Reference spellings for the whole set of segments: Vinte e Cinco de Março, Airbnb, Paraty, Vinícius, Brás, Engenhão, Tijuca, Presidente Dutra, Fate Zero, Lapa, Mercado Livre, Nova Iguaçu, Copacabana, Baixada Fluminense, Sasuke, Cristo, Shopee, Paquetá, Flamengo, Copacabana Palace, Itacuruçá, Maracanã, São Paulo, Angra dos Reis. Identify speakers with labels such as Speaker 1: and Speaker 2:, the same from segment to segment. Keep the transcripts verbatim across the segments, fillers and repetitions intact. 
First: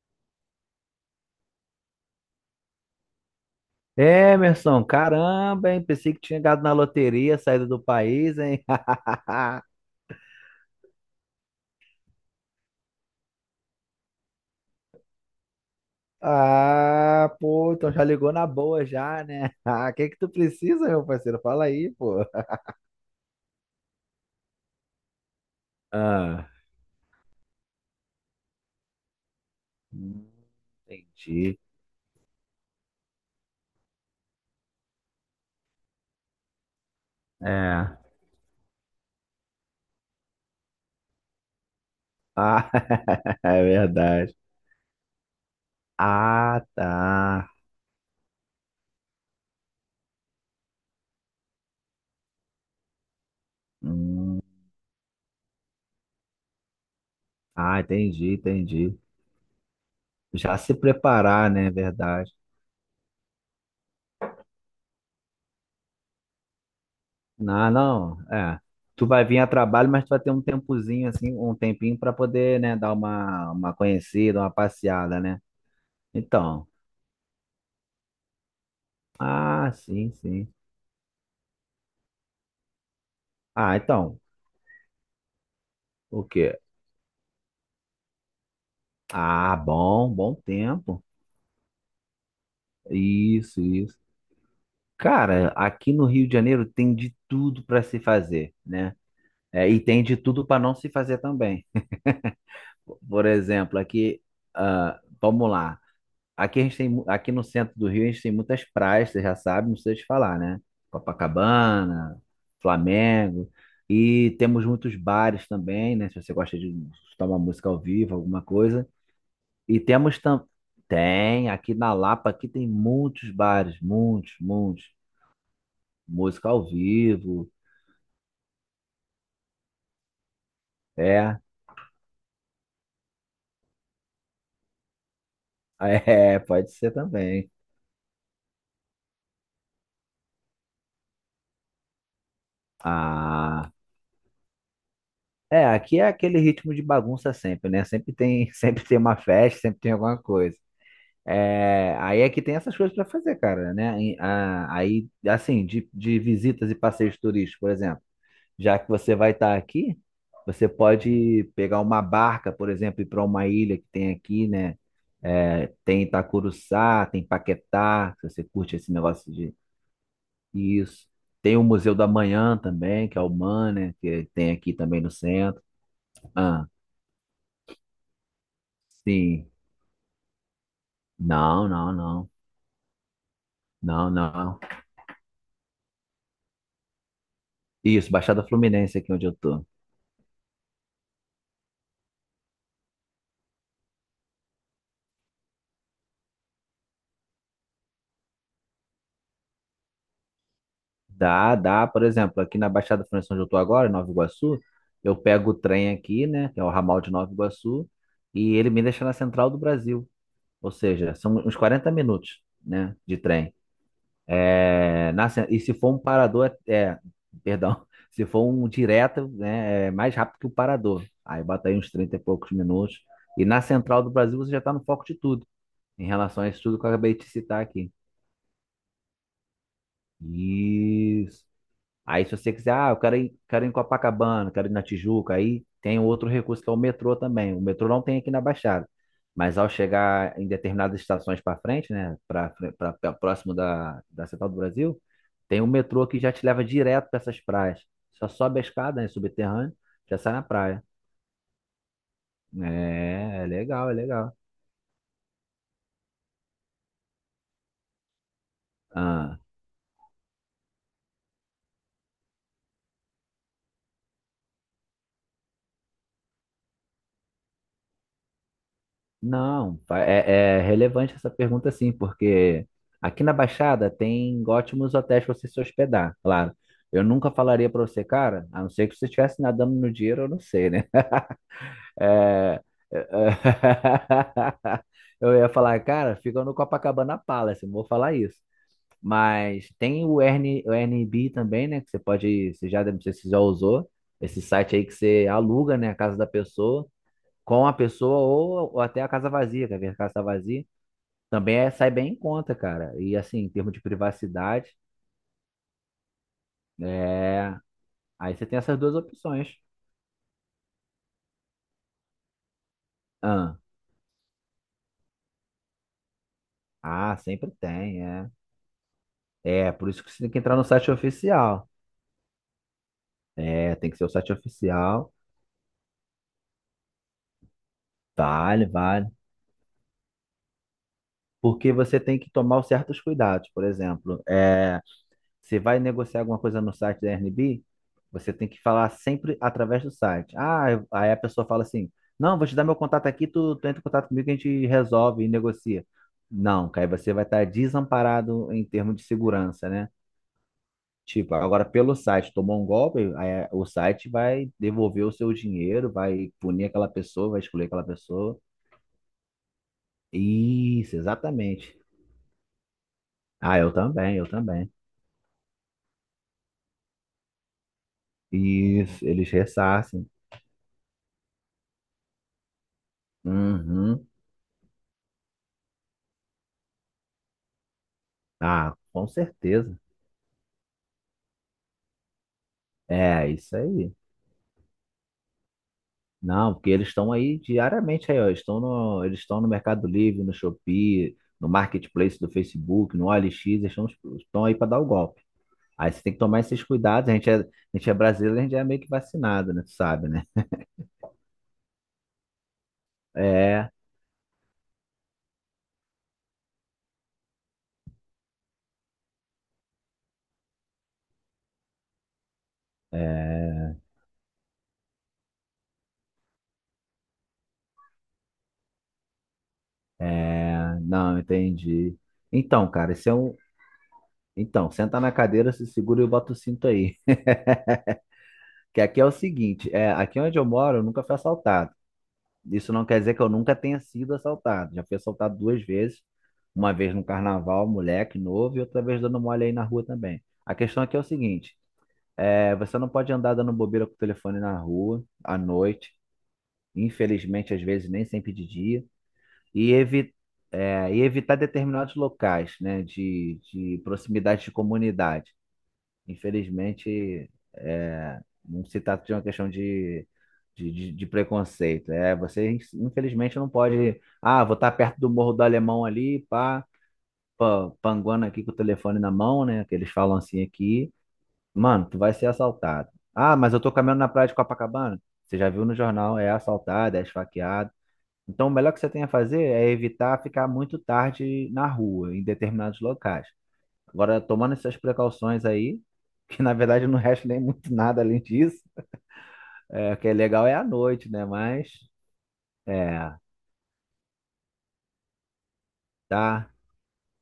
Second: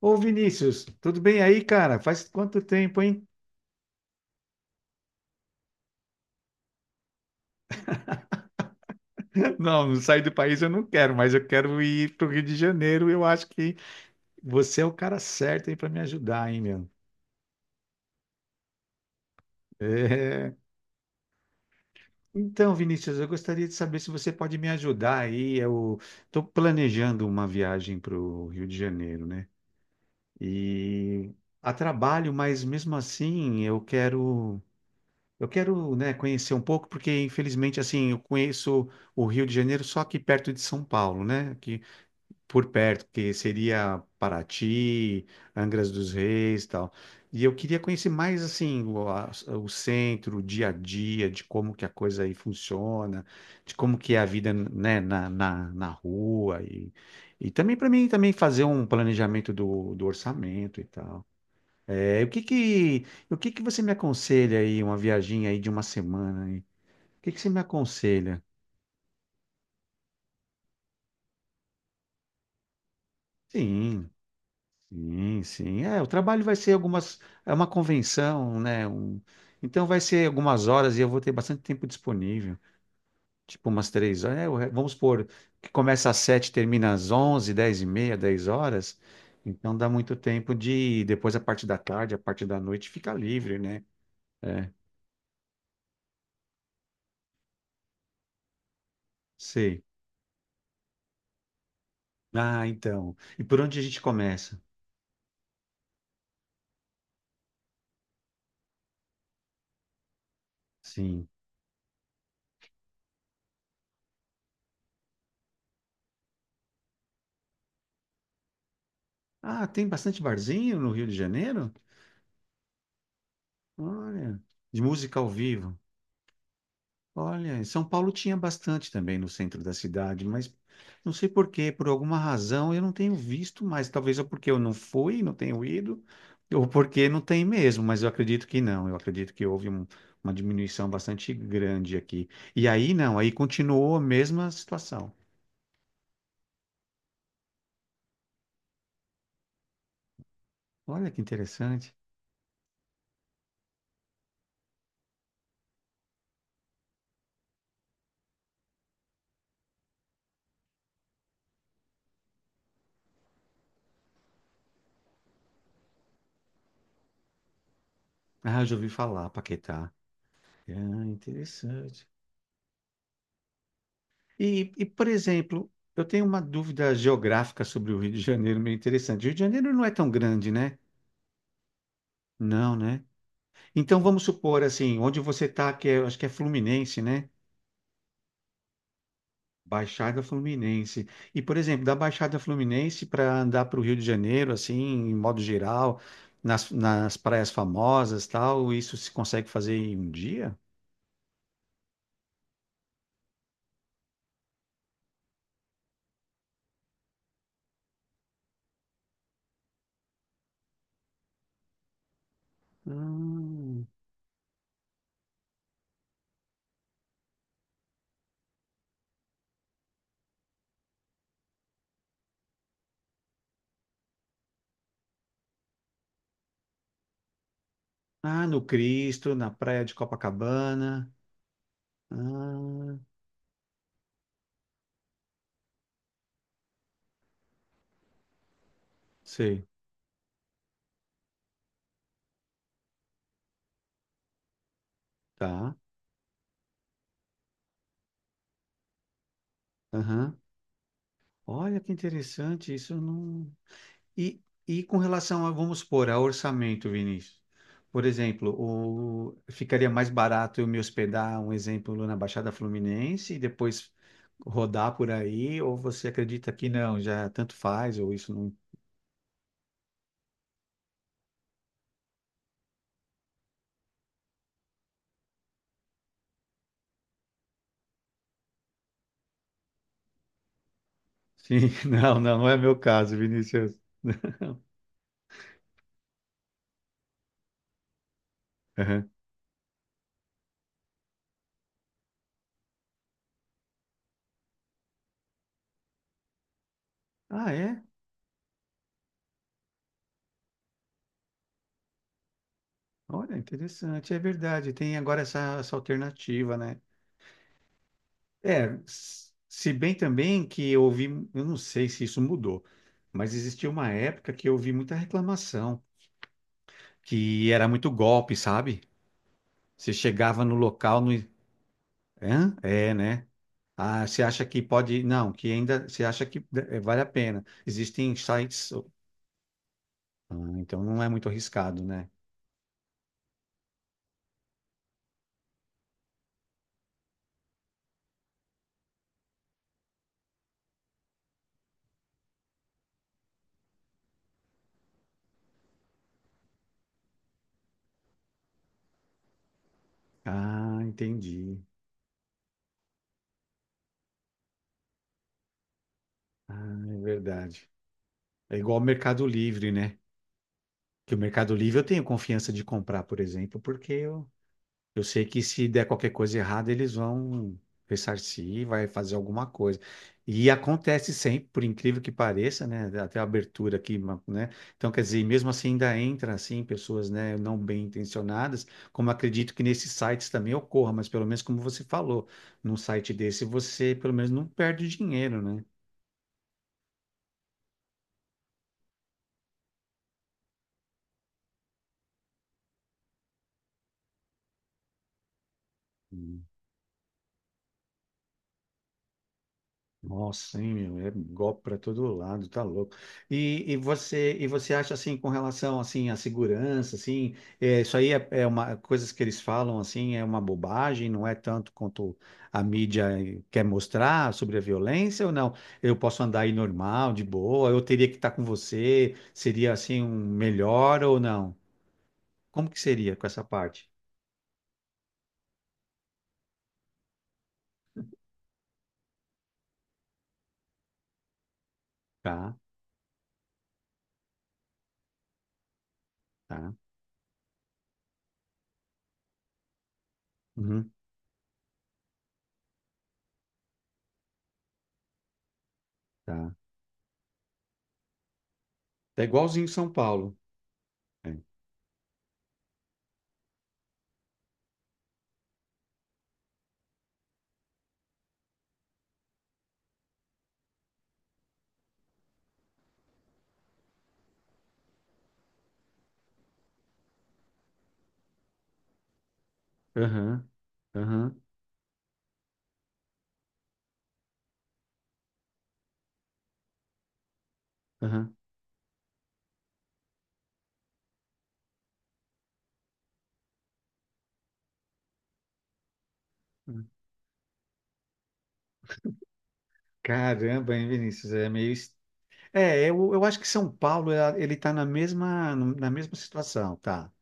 Speaker 1: Ô Vinícius, tudo bem aí, cara? Faz quanto tempo, hein?
Speaker 2: Emerson, caramba, hein? Pensei que tinha ganhado na loteria, saído do país, hein?
Speaker 1: Não, não sair do país eu não quero, mas eu quero ir pro Rio de Janeiro. Eu acho que você é o cara certo aí para me ajudar, hein, meu?
Speaker 2: Ah, pô, então já ligou na boa já, né? Ah, o que que tu
Speaker 1: É.
Speaker 2: precisa, meu parceiro? Fala aí, pô.
Speaker 1: Então, Vinícius, eu gostaria de saber se você pode me ajudar aí. Eu estou
Speaker 2: Ah,
Speaker 1: planejando uma viagem para o Rio de Janeiro, né?
Speaker 2: hum,
Speaker 1: E
Speaker 2: entendi.
Speaker 1: a trabalho, mas mesmo assim eu quero, eu quero, né, conhecer um pouco, porque infelizmente
Speaker 2: É.
Speaker 1: assim eu conheço o Rio de Janeiro só aqui perto de São Paulo, né? Por
Speaker 2: Ah,
Speaker 1: perto, que
Speaker 2: é
Speaker 1: seria
Speaker 2: verdade.
Speaker 1: Paraty, Angra dos
Speaker 2: Ah,
Speaker 1: Reis, e tal. E
Speaker 2: tá.
Speaker 1: eu queria conhecer mais assim o, a- o centro, o dia a dia, de como que a coisa aí funciona, de como que é a
Speaker 2: Hum.
Speaker 1: vida, né, na, na, na rua e, e também
Speaker 2: Ah,
Speaker 1: para mim
Speaker 2: entendi,
Speaker 1: também fazer um
Speaker 2: entendi.
Speaker 1: planejamento do, do
Speaker 2: Já se
Speaker 1: orçamento e tal.
Speaker 2: preparar, né? É
Speaker 1: É, o
Speaker 2: Verdade.
Speaker 1: que que o que que você me aconselha aí uma viagem aí de uma semana aí? O que que você me
Speaker 2: Não, não,
Speaker 1: aconselha?
Speaker 2: é. Tu vai vir a trabalho, mas tu vai ter um tempozinho assim, um tempinho para poder, né, dar uma, uma
Speaker 1: Sim.
Speaker 2: conhecida, uma passeada, né?
Speaker 1: Sim, sim. É, o trabalho vai
Speaker 2: Então,
Speaker 1: ser algumas, é uma convenção, né? Um-
Speaker 2: ah,
Speaker 1: então vai
Speaker 2: sim,
Speaker 1: ser
Speaker 2: sim.
Speaker 1: algumas horas e eu vou ter bastante tempo disponível, tipo
Speaker 2: Ah,
Speaker 1: umas
Speaker 2: então,
Speaker 1: três horas. É, o re- vamos supor que começa às
Speaker 2: o
Speaker 1: sete,
Speaker 2: quê?
Speaker 1: termina às onze, dez e meia, dez horas.
Speaker 2: Ah,
Speaker 1: Então dá
Speaker 2: bom,
Speaker 1: muito
Speaker 2: bom
Speaker 1: tempo de
Speaker 2: tempo.
Speaker 1: depois a parte da tarde, a parte da noite fica livre,
Speaker 2: Isso,
Speaker 1: né?
Speaker 2: isso.
Speaker 1: É,
Speaker 2: Cara, aqui no Rio de Janeiro tem de tudo para se fazer, né? É, e
Speaker 1: sei.
Speaker 2: tem de tudo para não se fazer também.
Speaker 1: Ah, então.
Speaker 2: Por
Speaker 1: E por
Speaker 2: exemplo,
Speaker 1: onde a gente
Speaker 2: aqui,
Speaker 1: começa?
Speaker 2: ah, vamos lá. Aqui a gente tem, mu- aqui no centro do Rio a gente tem muitas praias, você já sabe, não precisa te falar, né?
Speaker 1: Sim.
Speaker 2: Copacabana, Flamengo, e temos muitos bares também, né? Se você gosta de escutar uma música ao vivo, alguma coisa.
Speaker 1: Ah,
Speaker 2: E
Speaker 1: tem
Speaker 2: temos
Speaker 1: bastante
Speaker 2: também,
Speaker 1: barzinho no Rio de
Speaker 2: tem,
Speaker 1: Janeiro?
Speaker 2: aqui na Lapa, aqui tem muitos bares, muitos,
Speaker 1: Olha, de
Speaker 2: muitos.
Speaker 1: música ao vivo.
Speaker 2: Música ao vivo,
Speaker 1: Olha, em São Paulo tinha bastante também no centro da cidade, mas não sei
Speaker 2: é,
Speaker 1: por quê, por alguma razão eu não tenho visto mais. Talvez ou porque eu não fui, não tenho ido,
Speaker 2: é,
Speaker 1: ou
Speaker 2: pode ser
Speaker 1: porque não tem
Speaker 2: também.
Speaker 1: mesmo, mas eu acredito que não. Eu acredito que houve um- uma diminuição bastante grande aqui. E aí não, aí
Speaker 2: Ah,
Speaker 1: continuou a mesma situação.
Speaker 2: é, aqui é aquele ritmo de bagunça sempre, né? Sempre tem, sempre tem uma festa, sempre tem alguma coisa.
Speaker 1: Olha que interessante.
Speaker 2: É, aí é que tem essas coisas para fazer, cara, né? E, ah, aí, assim, de, de visitas e passeios turísticos, por exemplo, já que você vai estar aqui, você pode pegar uma barca, por exemplo, ir para uma ilha que tem aqui, né? É, tem Itacuruçá, tem Paquetá, se você
Speaker 1: Ah, já
Speaker 2: curte
Speaker 1: ouvi
Speaker 2: esse
Speaker 1: falar,
Speaker 2: negócio de,
Speaker 1: Paquetá. Ah,
Speaker 2: isso. Tem o Museu
Speaker 1: interessante.
Speaker 2: da Manhã também, que é o M A N, né? Que tem
Speaker 1: E,
Speaker 2: aqui
Speaker 1: e,
Speaker 2: também
Speaker 1: por
Speaker 2: no centro.
Speaker 1: exemplo, eu tenho uma
Speaker 2: Ah,
Speaker 1: dúvida geográfica sobre o Rio de Janeiro meio interessante. O Rio de
Speaker 2: sim.
Speaker 1: Janeiro não é tão grande, né?
Speaker 2: Não, não, não.
Speaker 1: Não, né? Então
Speaker 2: Não,
Speaker 1: vamos
Speaker 2: não.
Speaker 1: supor assim, onde você está, que é, acho que é Fluminense, né?
Speaker 2: Isso, Baixada Fluminense aqui onde eu tô.
Speaker 1: Baixada Fluminense. E, por exemplo, da Baixada Fluminense para andar para o Rio de Janeiro, assim, em modo geral, nas, nas praias famosas, tal, isso se consegue fazer em um dia?
Speaker 2: Dá, dá. Por exemplo, aqui na Baixada Fluminense, onde eu tô agora, em Nova Iguaçu, eu pego o trem aqui, né, que é o ramal de Nova Iguaçu, e ele me deixa na Central do Brasil. Ou seja, são uns quarenta minutos, né, de trem.
Speaker 1: Hum.
Speaker 2: É, na, cen- e se for um parador, é, é, perdão, se for um direto, né, é mais rápido que o parador. Aí bota aí uns trinta e poucos minutos. E na Central do Brasil você já está no foco de tudo, em relação a isso tudo que eu acabei de citar aqui.
Speaker 1: Ah, no Cristo, na praia de Copacabana.
Speaker 2: Isso. Aí, se você quiser, ah,
Speaker 1: Ah,
Speaker 2: eu quero ir, quero ir em Copacabana, quero ir na Tijuca, aí tem um outro recurso que é o metrô também. O metrô não tem aqui na Baixada, mas ao
Speaker 1: sei,
Speaker 2: chegar em determinadas estações para frente, né, para próximo da, da Central do Brasil, tem o
Speaker 1: tá.
Speaker 2: metrô que já te leva direto para essas praias. Só sobe a escada, né, subterrâneo, já sai
Speaker 1: Aham.
Speaker 2: na praia.
Speaker 1: Olha que interessante, isso eu
Speaker 2: É, é
Speaker 1: não.
Speaker 2: legal, é legal.
Speaker 1: E, e com relação a, vamos supor, a orçamento, Vinícius. Por exemplo,
Speaker 2: Ah.
Speaker 1: o, ficaria mais barato eu me hospedar, um exemplo, na Baixada Fluminense e depois rodar por aí, ou você acredita que não, já tanto faz, ou isso não.
Speaker 2: Não, é, é relevante essa pergunta sim, porque aqui na Baixada tem ótimos hotéis para você se hospedar, claro. Eu nunca falaria para você, cara, a não ser que você estivesse nadando no dinheiro, eu não sei, né?
Speaker 1: Sim, não, não não é meu
Speaker 2: é, é,
Speaker 1: caso, Vinícius.
Speaker 2: eu ia falar, cara, fica no Copacabana Palace, não vou falar isso.
Speaker 1: Aham.
Speaker 2: Mas tem o Airni- o Airbnb também, né? Que você pode, você já, não sei se você já usou, esse site aí que você aluga, né, a casa da pessoa
Speaker 1: Ah,
Speaker 2: com a
Speaker 1: é?
Speaker 2: pessoa ou, ou até a casa vazia, quer ver a casa vazia? Também é, sai bem em conta, cara. E
Speaker 1: Olha,
Speaker 2: assim, em termos de
Speaker 1: interessante, é verdade.
Speaker 2: privacidade,
Speaker 1: Tem agora essa, essa alternativa, né?
Speaker 2: é... aí você tem
Speaker 1: É,
Speaker 2: essas duas
Speaker 1: s-
Speaker 2: opções.
Speaker 1: se bem também que eu ouvi, eu não sei se isso mudou, mas
Speaker 2: Ah,
Speaker 1: existia uma época que eu ouvi muita reclamação,
Speaker 2: ah,
Speaker 1: que
Speaker 2: sempre
Speaker 1: era muito
Speaker 2: tem, é.
Speaker 1: golpe, sabe?
Speaker 2: É, por
Speaker 1: Você
Speaker 2: isso que você tem que
Speaker 1: chegava no
Speaker 2: entrar no site
Speaker 1: local, no.
Speaker 2: oficial.
Speaker 1: Hã? É, né?
Speaker 2: É, tem que ser
Speaker 1: Ah,
Speaker 2: o
Speaker 1: você
Speaker 2: site
Speaker 1: acha que pode.
Speaker 2: oficial.
Speaker 1: Não, que ainda. Você acha que eh, vale a pena. Existem
Speaker 2: Vale,
Speaker 1: sites.
Speaker 2: vale.
Speaker 1: Ah, então não é muito
Speaker 2: Porque
Speaker 1: arriscado,
Speaker 2: você
Speaker 1: né?
Speaker 2: tem que tomar certos cuidados. Por exemplo, é. Você vai negociar alguma coisa no site da Airbnb, você tem que falar sempre através do site. Ah, eu- aí a pessoa fala assim: Não, vou te dar meu contato aqui, tu, tu entra em contato comigo que a gente resolve e negocia. Não, que aí você vai estar desamparado em termos de segurança, né?
Speaker 1: Ah,
Speaker 2: Tipo,
Speaker 1: entendi.
Speaker 2: agora pelo site tomou um golpe, aí o site vai devolver o seu dinheiro, vai punir
Speaker 1: Ah,
Speaker 2: aquela
Speaker 1: é
Speaker 2: pessoa, vai excluir
Speaker 1: verdade.
Speaker 2: aquela pessoa.
Speaker 1: É igual ao Mercado Livre, né?
Speaker 2: Isso,
Speaker 1: Que o Mercado
Speaker 2: exatamente.
Speaker 1: Livre eu tenho confiança de comprar, por
Speaker 2: Ah,
Speaker 1: exemplo,
Speaker 2: eu
Speaker 1: porque
Speaker 2: também,
Speaker 1: eu
Speaker 2: eu também.
Speaker 1: Eu sei que se der qualquer coisa errada, eles vão ressarcir, vai
Speaker 2: Isso,
Speaker 1: fazer
Speaker 2: eles
Speaker 1: alguma coisa.
Speaker 2: ressarcem.
Speaker 1: E acontece sempre, por incrível que pareça, né? Até a abertura aqui,
Speaker 2: Uhum.
Speaker 1: ma- né? Então, quer dizer, mesmo assim ainda entra assim pessoas, né, não bem intencionadas,
Speaker 2: Ah, com
Speaker 1: como acredito que
Speaker 2: certeza.
Speaker 1: nesses sites também ocorra, mas pelo menos como você falou, num site
Speaker 2: É,
Speaker 1: desse
Speaker 2: isso
Speaker 1: você
Speaker 2: aí.
Speaker 1: pelo menos não perde dinheiro, né?
Speaker 2: Não, porque eles estão aí diariamente aí, ó. Estão no, eles estão no Mercado Livre, no Shopee, no Marketplace do Facebook, no O L X, eles estão, estão aí para dar o golpe. Aí você tem que tomar esses cuidados. A gente é, a gente é brasileiro, a gente é meio que vacinado, né? Tu sabe, né?
Speaker 1: Nossa, hein, meu, é golpe para todo lado, tá louco. E,
Speaker 2: É,
Speaker 1: e você e você acha assim com relação assim à segurança, assim, é, isso aí é, é uma coisas que eles falam assim, é uma bobagem, não é tanto quanto a mídia quer
Speaker 2: é,
Speaker 1: mostrar sobre a violência ou não? Eu posso andar aí normal, de boa, eu teria que estar com você, seria assim um
Speaker 2: é.
Speaker 1: melhor
Speaker 2: Não,
Speaker 1: ou não?
Speaker 2: entendi.
Speaker 1: Como
Speaker 2: Então,
Speaker 1: que
Speaker 2: cara, esse é
Speaker 1: seria com
Speaker 2: um.
Speaker 1: essa parte?
Speaker 2: Então, senta na cadeira, se segura e bota o cinto aí. Que aqui é o seguinte, é, aqui onde eu moro, eu nunca fui assaltado.
Speaker 1: Tá,
Speaker 2: Isso não quer dizer que eu nunca tenha sido assaltado. Já fui assaltado duas vezes.
Speaker 1: tá.
Speaker 2: Uma vez no carnaval, moleque novo, e outra vez dando mole aí na rua também. A questão
Speaker 1: Uhum,
Speaker 2: aqui é o seguinte: é, você não pode andar dando bobeira com o telefone na rua, à noite,
Speaker 1: tá.
Speaker 2: infelizmente, às vezes nem sempre de dia,
Speaker 1: É igualzinho
Speaker 2: e,
Speaker 1: São
Speaker 2: evi
Speaker 1: Paulo.
Speaker 2: é, e evitar
Speaker 1: É.
Speaker 2: determinados locais, né, de, de proximidade de comunidade. Infelizmente, é, não se trata de uma questão de, de, de- de preconceito. É, você, infelizmente, não pode. Ah, vou estar perto do Morro do Alemão ali, pá, pá, panguando aqui com o telefone na mão, né? Que eles falam assim
Speaker 1: Aham.
Speaker 2: aqui.
Speaker 1: Aham.
Speaker 2: Mano, tu vai ser assaltado. Ah, mas eu tô caminhando na praia de Copacabana. Você já viu no jornal, é assaltado, é esfaqueado.
Speaker 1: Aham.
Speaker 2: Então, o melhor que você tem a fazer é evitar ficar muito tarde na rua, em determinados locais. Agora, tomando essas precauções aí, que na verdade não resta nem muito nada além disso, é, o que é legal é a
Speaker 1: Caramba, hein,
Speaker 2: noite, né?
Speaker 1: Vinícius? É
Speaker 2: Mas,
Speaker 1: meio. est- É, eu,
Speaker 2: é,
Speaker 1: eu acho que São Paulo, ela- ele está na mesma, na mesma
Speaker 2: tá,
Speaker 1: situação, tá?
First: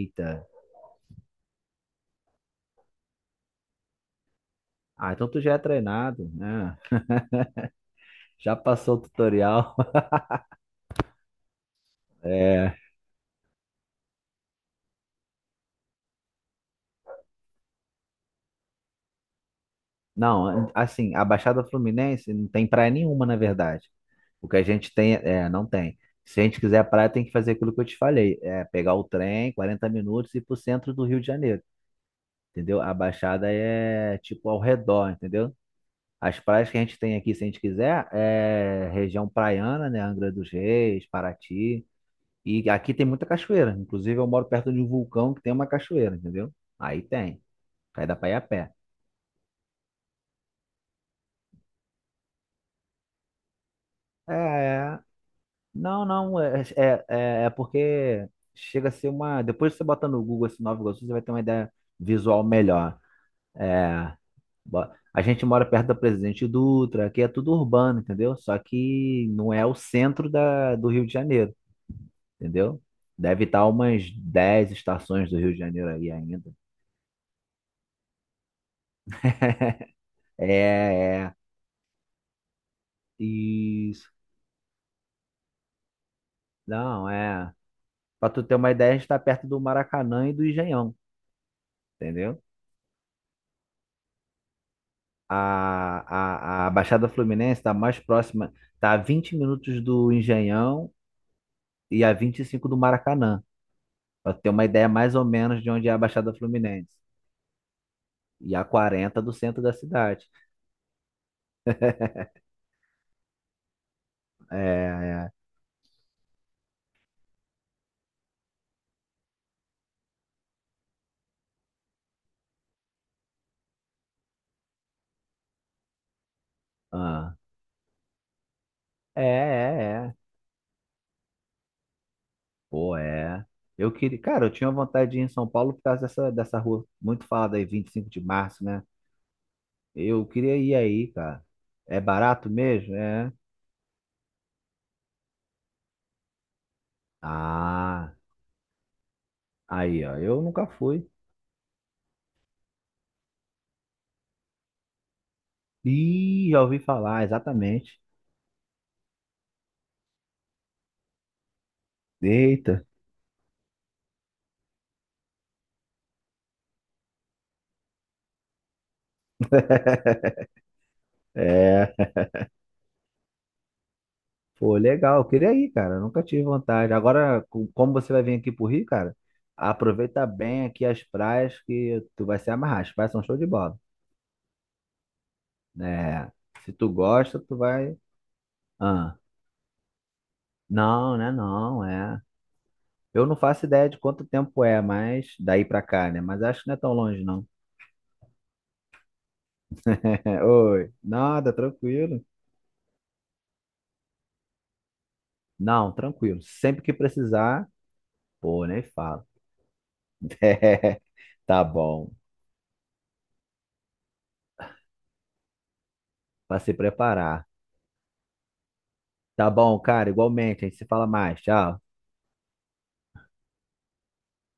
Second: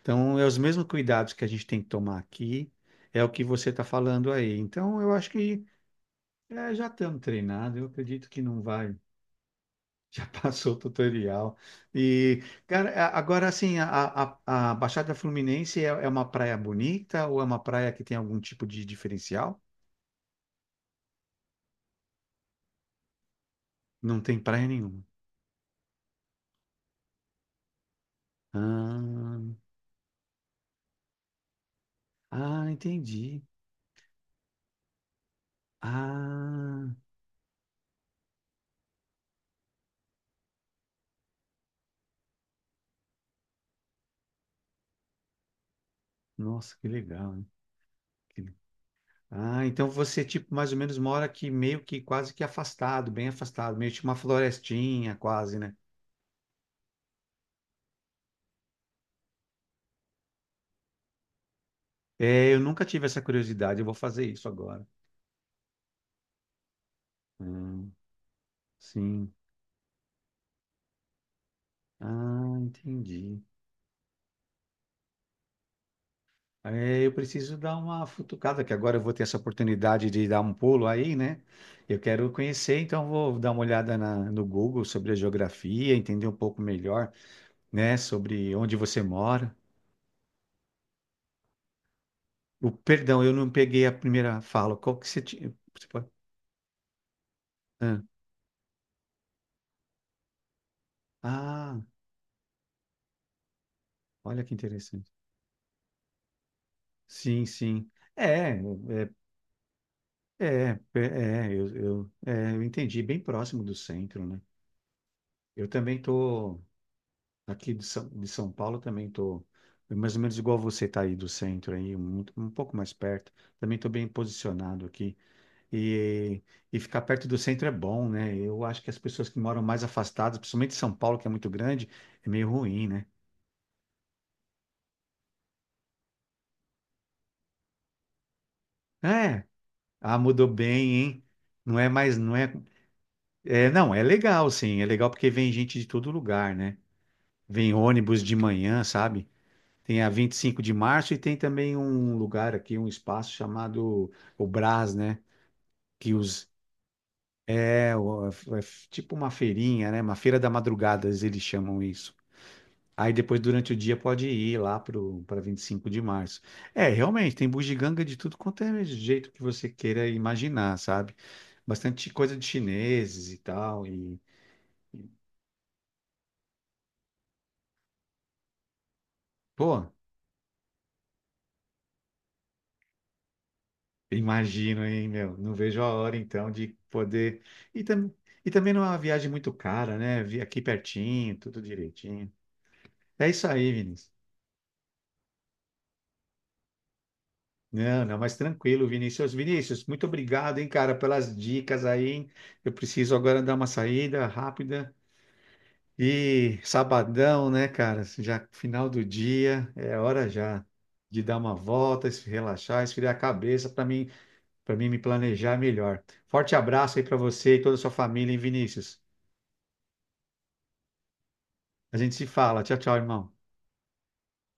Speaker 1: Então, é os mesmos cuidados que a gente tem que tomar aqui, é o que você está falando aí. Então, eu
Speaker 2: Ah, então
Speaker 1: acho
Speaker 2: tu já é
Speaker 1: que
Speaker 2: treinado,
Speaker 1: é,
Speaker 2: né?
Speaker 1: já estamos treinados, eu acredito que
Speaker 2: Já
Speaker 1: não vai.
Speaker 2: passou o tutorial.
Speaker 1: Já passou o tutorial. E,
Speaker 2: É,
Speaker 1: cara, a- agora, assim, a, a, a Baixada Fluminense é, é uma praia bonita ou é uma praia que tem algum tipo de diferencial?
Speaker 2: não, assim, a Baixada Fluminense não tem praia nenhuma, na verdade.
Speaker 1: Não tem
Speaker 2: O que a
Speaker 1: praia
Speaker 2: gente
Speaker 1: nenhuma.
Speaker 2: tem, é, não tem. Se a gente quiser praia, tem que fazer aquilo que eu te falei, é pegar o
Speaker 1: Ah,
Speaker 2: trem, quarenta minutos e ir pro centro do Rio de Janeiro,
Speaker 1: ah,
Speaker 2: entendeu? A
Speaker 1: entendi.
Speaker 2: Baixada é tipo ao redor, entendeu? As praias que a
Speaker 1: Ah,
Speaker 2: gente tem aqui, se a gente quiser, é região praiana, né? Angra dos Reis, Paraty. E aqui tem muita cachoeira. Inclusive, eu moro perto de um vulcão que tem uma cachoeira, entendeu?
Speaker 1: nossa, que
Speaker 2: Aí
Speaker 1: legal,
Speaker 2: tem.
Speaker 1: hein?
Speaker 2: Aí dá pra ir a
Speaker 1: Que- le-
Speaker 2: pé.
Speaker 1: Ah, então você, tipo, mais ou menos mora aqui meio que quase que afastado, bem afastado, meio tipo uma
Speaker 2: É.
Speaker 1: florestinha quase, né?
Speaker 2: Não, não. É, é, é é porque chega a ser uma. Depois você bota no Google esse Nova Iguaçu, você vai ter uma ideia visual
Speaker 1: É, eu nunca
Speaker 2: melhor.
Speaker 1: tive essa curiosidade, eu vou
Speaker 2: É.
Speaker 1: fazer isso agora.
Speaker 2: bo- A gente mora perto da Presidente Dutra, aqui é tudo
Speaker 1: Hum,
Speaker 2: urbano, entendeu? Só que
Speaker 1: sim.
Speaker 2: não é o centro da, do Rio de Janeiro.
Speaker 1: Ah,
Speaker 2: Entendeu?
Speaker 1: entendi.
Speaker 2: Deve estar umas dez estações do Rio de Janeiro aí ainda.
Speaker 1: É, eu preciso dar uma futucada, que agora eu vou ter essa oportunidade de dar um pulo aí,
Speaker 2: É, é.
Speaker 1: né? Eu quero conhecer, então vou dar uma olhada
Speaker 2: Isso.
Speaker 1: na- no Google sobre a geografia, entender um pouco
Speaker 2: Não,
Speaker 1: melhor,
Speaker 2: é.
Speaker 1: né,
Speaker 2: Pra tu ter
Speaker 1: sobre
Speaker 2: uma
Speaker 1: onde
Speaker 2: ideia, a
Speaker 1: você
Speaker 2: gente tá perto
Speaker 1: mora.
Speaker 2: do Maracanã e do Engenhão, entendeu?
Speaker 1: O perdão, eu não peguei a primeira fala. Qual que você tinha? Você pode-
Speaker 2: A, a, a Baixada Fluminense tá mais
Speaker 1: Ah,
Speaker 2: próxima, tá a vinte minutos do Engenhão
Speaker 1: Ah,
Speaker 2: e a vinte e cinco do Maracanã. Pra tu
Speaker 1: olha
Speaker 2: ter
Speaker 1: que
Speaker 2: uma ideia
Speaker 1: interessante.
Speaker 2: mais ou menos de onde é a Baixada Fluminense.
Speaker 1: Sim, sim. É,
Speaker 2: E a
Speaker 1: é,
Speaker 2: quarenta do centro da cidade.
Speaker 1: é, é, é, eu, eu, é, eu entendi, bem próximo do centro, né?
Speaker 2: É, é.
Speaker 1: Eu também tô aqui de São, de São Paulo, também tô é mais ou menos igual você tá aí do centro aí, um um, pouco mais perto. Também tô bem posicionado aqui. E, e ficar perto
Speaker 2: Ah.
Speaker 1: do centro é bom, né? Eu acho que as
Speaker 2: É,
Speaker 1: pessoas que moram mais
Speaker 2: é, é.
Speaker 1: afastadas, principalmente São Paulo, que é muito grande, é meio ruim,
Speaker 2: Pô,
Speaker 1: né?
Speaker 2: é. Eu queria, cara, eu tinha vontade de ir em São Paulo por causa dessa, dessa rua muito falada aí, vinte e cinco de março, né?
Speaker 1: É, ah,
Speaker 2: Eu
Speaker 1: mudou
Speaker 2: queria ir
Speaker 1: bem,
Speaker 2: aí,
Speaker 1: hein?
Speaker 2: cara.
Speaker 1: Não é
Speaker 2: É
Speaker 1: mais, não
Speaker 2: barato
Speaker 1: é,
Speaker 2: mesmo? É.
Speaker 1: é, não, é legal, sim, é legal porque vem gente de todo lugar, né? Vem
Speaker 2: Ah,
Speaker 1: ônibus de manhã, sabe? Tem
Speaker 2: aí,
Speaker 1: a
Speaker 2: ó.
Speaker 1: vinte e
Speaker 2: Eu
Speaker 1: cinco
Speaker 2: nunca
Speaker 1: de
Speaker 2: fui.
Speaker 1: março e tem também um lugar aqui, um espaço chamado o Brás, né? Que os,
Speaker 2: Ih, já ouvi falar,
Speaker 1: é,
Speaker 2: exatamente.
Speaker 1: o- É tipo uma feirinha, né? Uma feira da madrugada, eles chamam isso.
Speaker 2: Eita,
Speaker 1: Aí depois, durante o dia, pode ir lá pro, para vinte e cinco de março. É, realmente, tem bugiganga de tudo quanto é jeito que você queira imaginar, sabe? Bastante
Speaker 2: é.
Speaker 1: coisa de chineses e tal. E,
Speaker 2: Pô,
Speaker 1: e,
Speaker 2: legal. Eu queria ir, cara. Eu nunca tive vontade. Agora, com- como você vai vir aqui pro Rio, cara,
Speaker 1: pô,
Speaker 2: aproveita bem aqui as praias que tu vai se amarrar. As praias são show de bola,
Speaker 1: imagino, hein, meu? Não vejo a hora,
Speaker 2: né?
Speaker 1: então, de
Speaker 2: Se tu gosta,
Speaker 1: poder.
Speaker 2: tu
Speaker 1: E,
Speaker 2: vai.
Speaker 1: tam... e também não é uma
Speaker 2: Ah,
Speaker 1: viagem muito cara, né? Vi aqui
Speaker 2: não, né?
Speaker 1: pertinho, tudo
Speaker 2: Não, é.
Speaker 1: direitinho.
Speaker 2: Eu
Speaker 1: É
Speaker 2: não
Speaker 1: isso
Speaker 2: faço
Speaker 1: aí,
Speaker 2: ideia de
Speaker 1: Vinícius.
Speaker 2: quanto tempo é, mas daí pra cá, né? Mas acho que não é tão longe, não.
Speaker 1: Não, não, mas tranquilo, Vinícius. Vinícius, muito obrigado, hein,
Speaker 2: Oi,
Speaker 1: cara, pelas
Speaker 2: nada,
Speaker 1: dicas aí.
Speaker 2: tranquilo.
Speaker 1: Hein? Eu preciso agora dar uma saída rápida.
Speaker 2: Não, tranquilo.
Speaker 1: E
Speaker 2: Sempre que
Speaker 1: sabadão, né,
Speaker 2: precisar,
Speaker 1: cara? Já
Speaker 2: pô, nem
Speaker 1: final do
Speaker 2: falo.
Speaker 1: dia, é hora já
Speaker 2: É,
Speaker 1: de dar uma
Speaker 2: tá
Speaker 1: volta,
Speaker 2: bom,
Speaker 1: se relaxar, esfriar a cabeça para mim para mim me planejar é melhor. Forte
Speaker 2: pra se
Speaker 1: abraço aí para
Speaker 2: preparar.
Speaker 1: você e toda a sua família, hein, Vinícius?
Speaker 2: Tá bom, cara, igualmente. A gente se fala mais. Tchau.
Speaker 1: A gente se fala. Tchau, tchau, irmão.